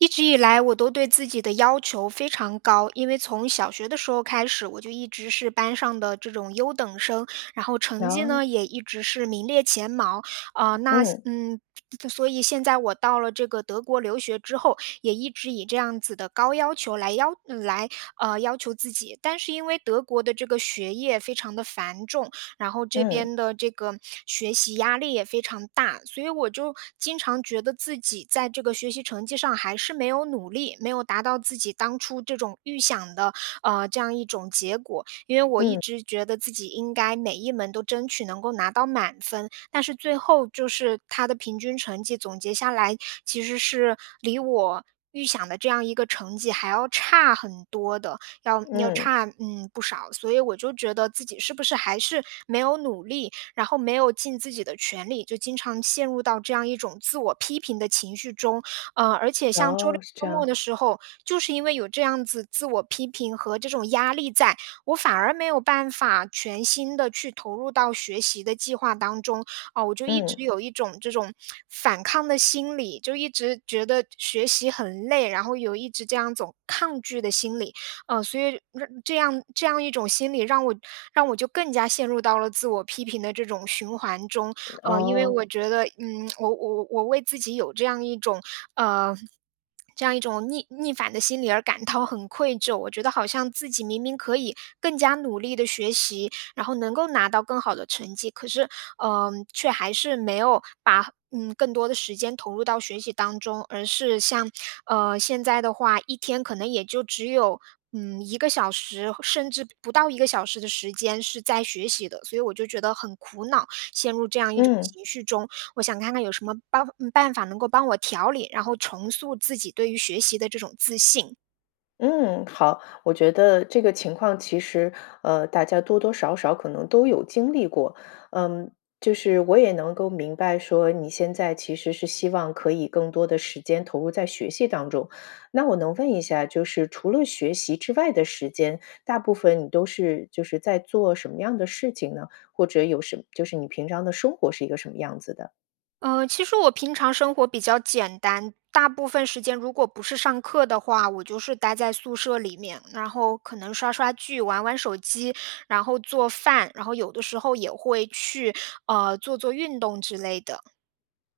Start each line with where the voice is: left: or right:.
right: 一直以来我都对自己的要求非常高。因为从小学的时候开始，我就一直是班上的这种优等生。然后成绩
left: 能
right: 呢，也一直是名列前茅。啊，那现
left: 嗯。
right: 嗯，所所以现在我到了这个德国留学之后，也一直以这样子的高要求来要呃，来呃，要求自己。但是因为德国的这个学业非常地繁重，然后这
left: 嗯。
right: 边的这个学习压力也非常大。所以我就经常觉得自己在这个学习成绩上还是没有努力，没有达到自己当初这种预想的，呃，这样一种结果。因为我一
left: 嗯。
right: 直觉得自己应该每一门都争取能够拿到满分。但是最后就是它的平均成绩总结下来，其实是离我预想的这样一个成绩还要差很多的，要要
left: 嗯。
right: 差，嗯，不少。所以我就觉得自己是不是还是没有努力，然后没有尽自己的全力，就经常陷入到这样一种自我批评的情绪中。呃，而且像周六
left: 哦，是这
right: 周末
left: 样。
right: 的时候，就是因为有这样子自我批评和这种压力在，我反而没有办法全心地去投入到学习的计划当中。啊，我就一
left: 嗯。
right: 直有一种这种反抗的心理，就一直觉得学习很累，然后有一直这样一种抗拒的心理。呃，所以这样这样一种心理，让我让我就更加陷入到了自我批评的这种循环中。呃，因为
left: 哦。
right: 我觉得，嗯，我我我为自己有这样一种，呃，这样一种逆逆反的心理而感到很愧疚。我觉得好像自己明明可以更加努力地学习，然后能够拿到更好的成绩。可是，呃，却还是没有把，嗯，更多的时间投入到学习当中，而是像，呃，现在的话，一天可能也就只有，嗯，1个小时，甚至不到1个小时的时间是在学习的。所以我就觉得很苦恼，陷入这样一种
left: 嗯。
right: 情绪中，我想看看有什么办呃，办法能够帮我调理，然后重塑自己对于学习的这种自信。
left: 嗯，好。我觉得这个情况其实，呃，大家多多少少可能都有经历过。嗯，就是我也能够明白说，你现在其实是希望可以更多的时间投入在学习当中，那我能问一下，就是除了学习之外的时间，大部分你都是就是在做什么样的事情呢？或者有什就是你平常的生活是一个什么样子的？
right: 呃，其实我平常生活比较简单。大部分时间如果不是上课的话，我就是待在宿舍里面，然后可能刷刷剧，玩玩手机，然后做饭，然后有的时候也会去，呃，做做运动之类的。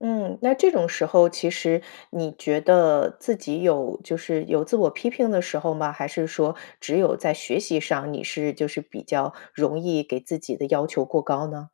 left: 嗯。那这种时候其实你觉得自己有就是有自我批评的时候吗？还是说只有在学习上，你是就是比较容易给自己的要求过高呢？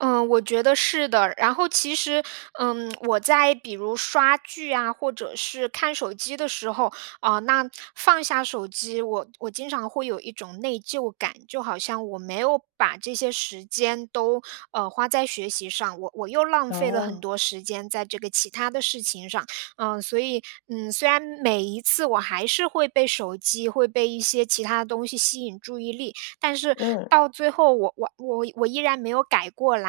right: 呃，我觉得是的。然后其实，嗯，我在比如刷剧啊，或者是看手机的时候，呃，那放下手机，我我经常会有一种内疚感。就好像我没有把这些时间都，呃，花在学习上，我我又浪费了很
left: 哦。
right: 多时间在这个其他的事情上。嗯，所以嗯，虽然每一次我还是会被手机，会被一些其他的东西吸引注意力，但是
left: 嗯。
right: 到最后我我我我依然没有改过来。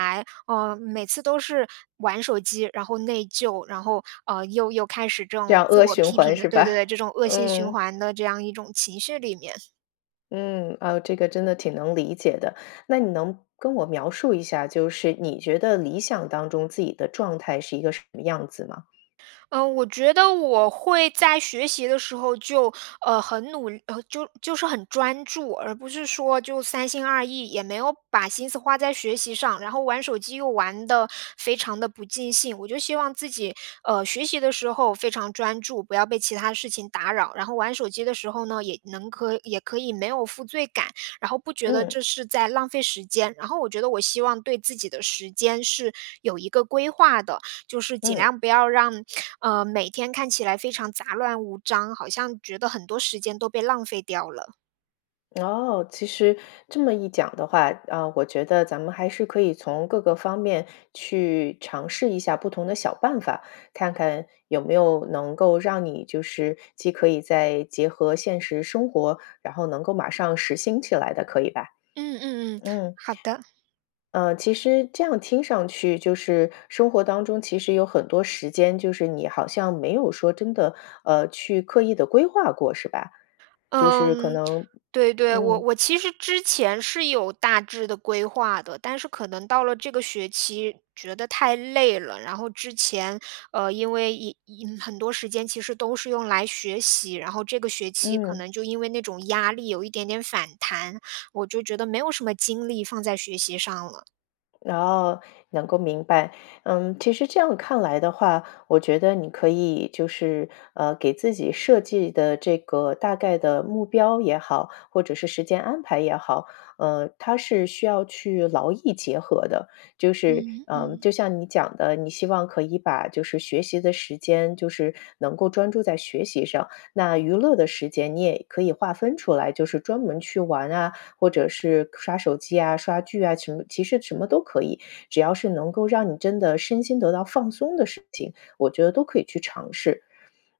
right: 呃，每次都是玩手机，然后内疚，然后，呃，又又开始这
left: 这
right: 种
left: 样
right: 自
left: 恶
right: 我
left: 循
right: 批评
left: 环
right: 的
left: 是
right: 对对
left: 吧？
right: 对，这种恶性循
left: 嗯。
right: 环的这样一种情绪里面。
left: 嗯，啊，这个真的挺能理解的。那你能跟我描述一下，就是你觉得理想当中自己的状态是一个什么样子吗？
right: 呃，我觉得我会在学习的时候，就，呃，很努呃就就是很专注，而不是说就三心二意，也没有把心思花在学习上，然后玩手机又玩得非常地不尽兴。我就希望自己，呃，学习的时候非常专注，不要被其它事情打扰。然后玩手机的时候呢，也能可也可以没有负罪感，然后不觉得
left: 嗯。
right: 这是在浪费时间。然后我觉得我希望对自己的时间是有一个规划的，就是尽
left: 嗯。
right: 量不要让，呃，每天看起来非常杂乱无章，好像觉得很多时间都被浪费掉了。
left: 哦，其实这么一讲的话嗯，我觉得咱们还是可以从各个方面去尝试一下不同的小办法，看看有没有能够让你就是既可以再结合现实生活，然后能够马上实行起来的，可以吧？
right: 嗯嗯嗯，
left: 嗯
right: 好的。
left: 呃，其实这样听上去就是生活当中其实有很多时间，就是你好像没有说真的，呃，去刻意地规划过是吧？就是可
right: 嗯，
left: 能
right: 对对。我
left: 嗯。
right: 我其实之前是有大致的规划的，但是可能到了这个学期，觉得太累了。然后之前，呃，因为因因很多时间其实都是用来学习，然后这个学期可
left: 嗯。
right: 能就因为那种压力有一点点反弹，我就觉得没有什么精力放在学习上了。
left: 哦，能够明白。嗯，其实这样看来的话，我觉得你可以就是，呃，给自己设计的这个大概的目标也好、或者是时间安排也好，嗯，它是需要去劳逸结合的。就是，
right: 嗯，
left: 呃，
right: 嗯。
left: 就像你讲的，你希望可以把就是学习的时间就是能够专注在学习上，那娱乐的时间你也可以划分出来，就是专门去玩啊，或者是刷手机啊、刷剧啊，晴其实什么都可以。只要是能够让你真的身心得到放松的事情，我觉得都可以去尝试。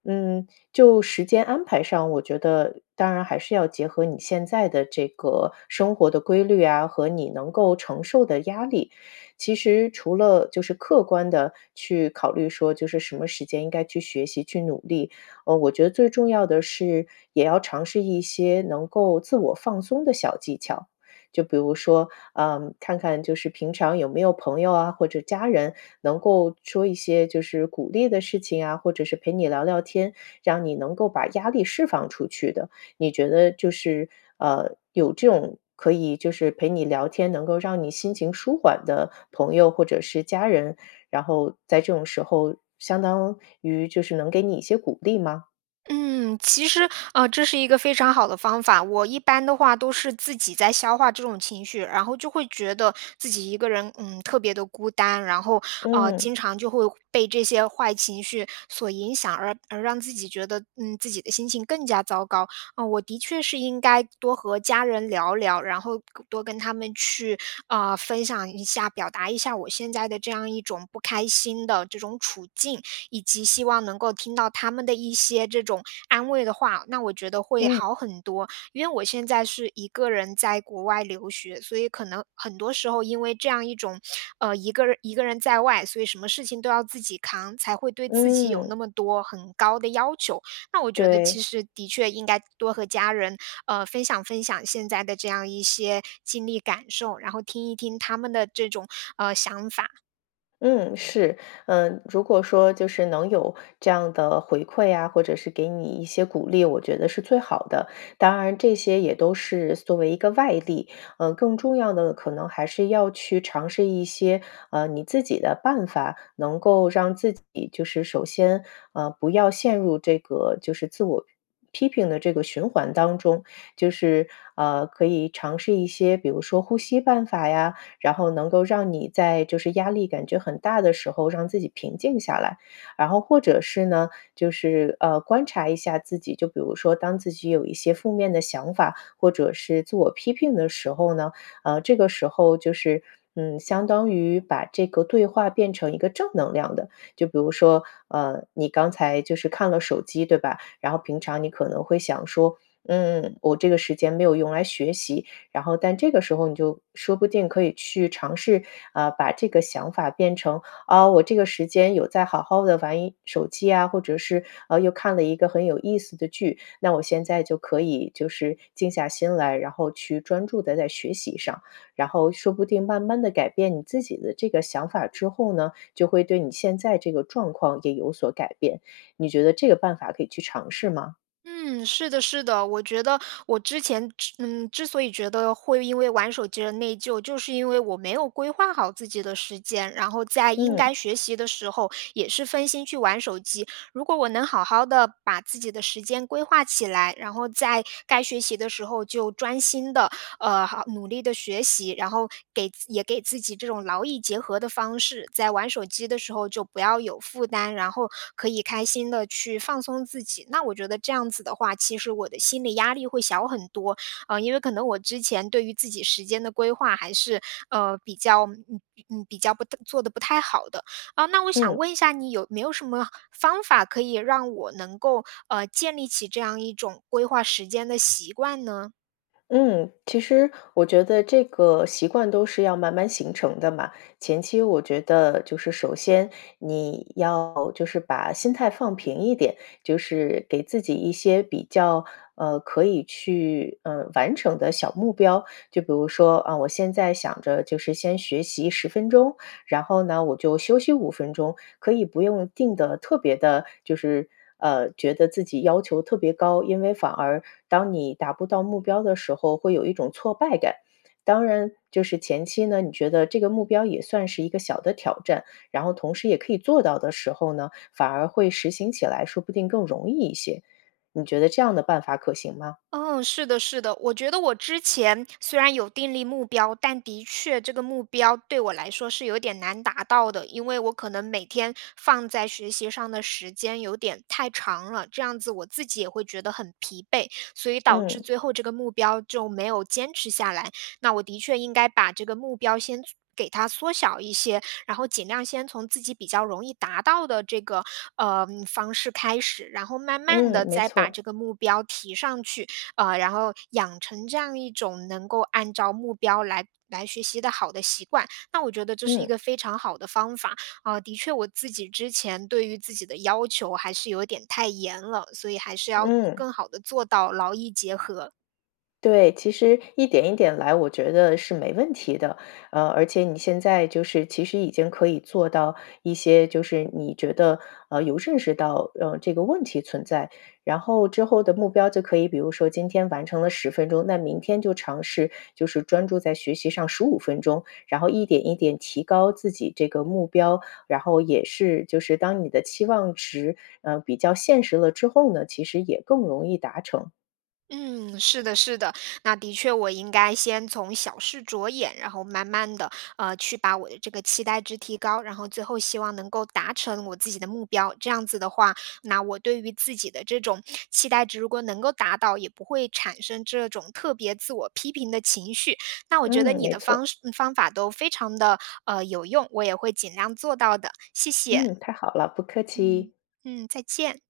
left: 嗯，就时间安排上，我觉得当然还是要结合你现在的这个生活的规律啊、和你能够承受的压力。其实除了就是客观地去考虑说，就是什么时间应该去学习、去努力。呃，我觉得最重要的是，也要尝试一些能够自我放松的小技巧。就比如说，呃，看看就是平常有没有朋友啊，或者家人能够说一些就是鼓励的事情啊、或者是陪你聊聊天，让你能够把压力释放出去的。你觉得就是，呃，有这种可以就是陪你聊天、能够让你心情舒缓的朋友或者是家人，然后在这种时候相当于就是能给你一些鼓励吗？
right: 嗯，其实，呃，这是一个非常好的方法。我一般的话都是自己在消化这种情绪，然后就会觉得自己一个人，嗯，特别的孤单，然后，啊，经
left: 嗯。
right: 常就会被这些坏情绪所影响，而而让自己觉得，嗯，自己的心情更加糟糕，呃，我的确是应该多和家人聊聊，然后跟多跟他们去，呃，分享一下，表达一下我现在的这样一种不开心的这种处境，以及希望能够听到他们的一些这种安慰的话，那我觉得会
left: 嗯。
right: 好很多。因为我现在是一个人在国外留学，所以可能很多时候因为这样一种，呃，一个一个人在外，所以什么事情都要自己扛，才会对自己有那
left: 嗯。
right: 么多很高的要求，那我觉得其
left: 对。
right: 实的确应该多和家人，呃，分享分享现在的这样一些经历感受，然后听一听他们的这种，呃，想法。
left: 嗯，是。呃，如果说就是能有这样的回馈啊，或者是给你一些鼓励，我觉得是最好的。当然这些也都是作为一个外力，呃，更重要的可能还是要去尝试一些，啊，你自己的办法，能够让自己就是首先，呃，不要陷入这个就是自我批评的这个循环当中，就是，呃，可以尝试一些，比如说呼吸办法呀，然后能够让你在就是压力感觉很大的时候让自己平静下来。然后或者是呢，就是，呃，观察一下自己，就比如说，当自己有一些负面的想法，或者是自我批评的时候呢，啊，这个时候就是，嗯，相当于把这个对话变成一个正能量的。就比如说，呃，你刚才就是看了手机，对吧？然后平常你可能会想说：“嗯，我这个时间没有用来学习“。然后但这个时候你就说不定可以去尝试，啊，把这个想法变成：“啊，我这个时间有在好好地玩手机呀，或者是，呃，又看了一个很有意思的剧，那我现在就可以就是静下心来，然后去专注地在学习上”。然后说不定慢慢地改变你自己的这个想法之后呢，就会对你现在这个状况也有所改变，你觉得这个办法可以去尝试吗？
right: 嗯，是的是的。我觉得我之前，之嗯，之所以觉得会因为玩手机而内疚，就是因为我没有规划好自己的时间，然后在应
left: 嗯。
right: 该学习的时候，也是分心去玩手机，如果我能好好地把自己的时间规划起来，然后在该学习的时候，就专心地，呃，好努力地学习，然后给也给自己这种劳逸结合的方式。在玩手机的时候就不要有负担，然后可以开心地去放松自己。那我觉得这样子的话，其实我的心理压力会小很多，啊，因为可能我之前对于自己时间的规划还是，呃，比较，嗯，嗯，比较不太做得不太好的。呃，那我想
left: 嗯。
right: 问一下你有没有什么方法可以让我能够，呃，建立起这样一种规划时间的习惯呢？
left: 嗯，其实，我觉得这个习惯都是要慢慢形成的嘛。前期我觉得就是首先，你要就是把心态放平一点，就是给自己一些比较，呃，可以去，呃，完成的小目标。就比如说，啊，我现在想着就是先学习10分钟，然后呢我就休息5分钟。可以不用定得特别地就是，呃，觉得自己要求特别高，因为反而当你达不到目标的时候，会有一种挫败感。当然就是前期呢，你觉得这个目标也算是一个小的挑战，然后同时也可以做到的时候呢，反而会实行起来，说不定更容易一些，你觉得这样的办法可行吗？
right: 哦，是的是的。我觉得我之前虽然有订立目标，但的确这个目标对我来说是有点难达到的。因为我可能每天放在学习上的时间有点太长了，这样子我自己也会觉得很疲惫，所以导致
left: 嗯。
right: 最后这个目标就没有坚持下来。那我的确应该把这个目标先做给它缩小一些，然后尽量先从自己比较容易达到的这个，呃，方式开始，然后慢慢地
left: 嗯，没
right: 再把这
left: 错。
right: 个目标提上去。呃，然后养成这样一种能够按照目标来来学习的好的习惯。那我觉得这是一
left: 嗯。
right: 个非常好的方法。啊，的确我自己之前对于自己的要求还是有点太严了，所以还是要做
left: 嗯。
right: 更好地做到劳逸结合。
left: 对，其实一点一点来，我觉得是没问题的。呃，而且你现在就是其实已经可以做到一些就是你觉得，呃，有认识到，嗯，这个问题存在。然后之后的目标就可以比如说今天完成了10分钟，那明天就尝试就是专注在学习上15分钟，然后一点一点提高自己这个目标。然后也是，就是当你的期望值，呃，比较现实了之后呢，其实也更容易达成。
right: 嗯，是的是的。那的确我应该先从小事着眼，然后慢慢地，呃，去把我的这个期待值提高，然后最后希望能够达成我自己的目标。这样子的话，那我对于自己的这种期待值如果能够达到，也不会产生这种特别自我批评的情绪。那我觉得
left: 嗯，
right: 你
left: 没
right: 的方
left: 错。
right: 式嗯，方法都非常地，呃，有用，我也会尽量做到的，谢谢。
left: 嗯，太好了，不客
right: 嗯，
left: 气。
right: 嗯，再见。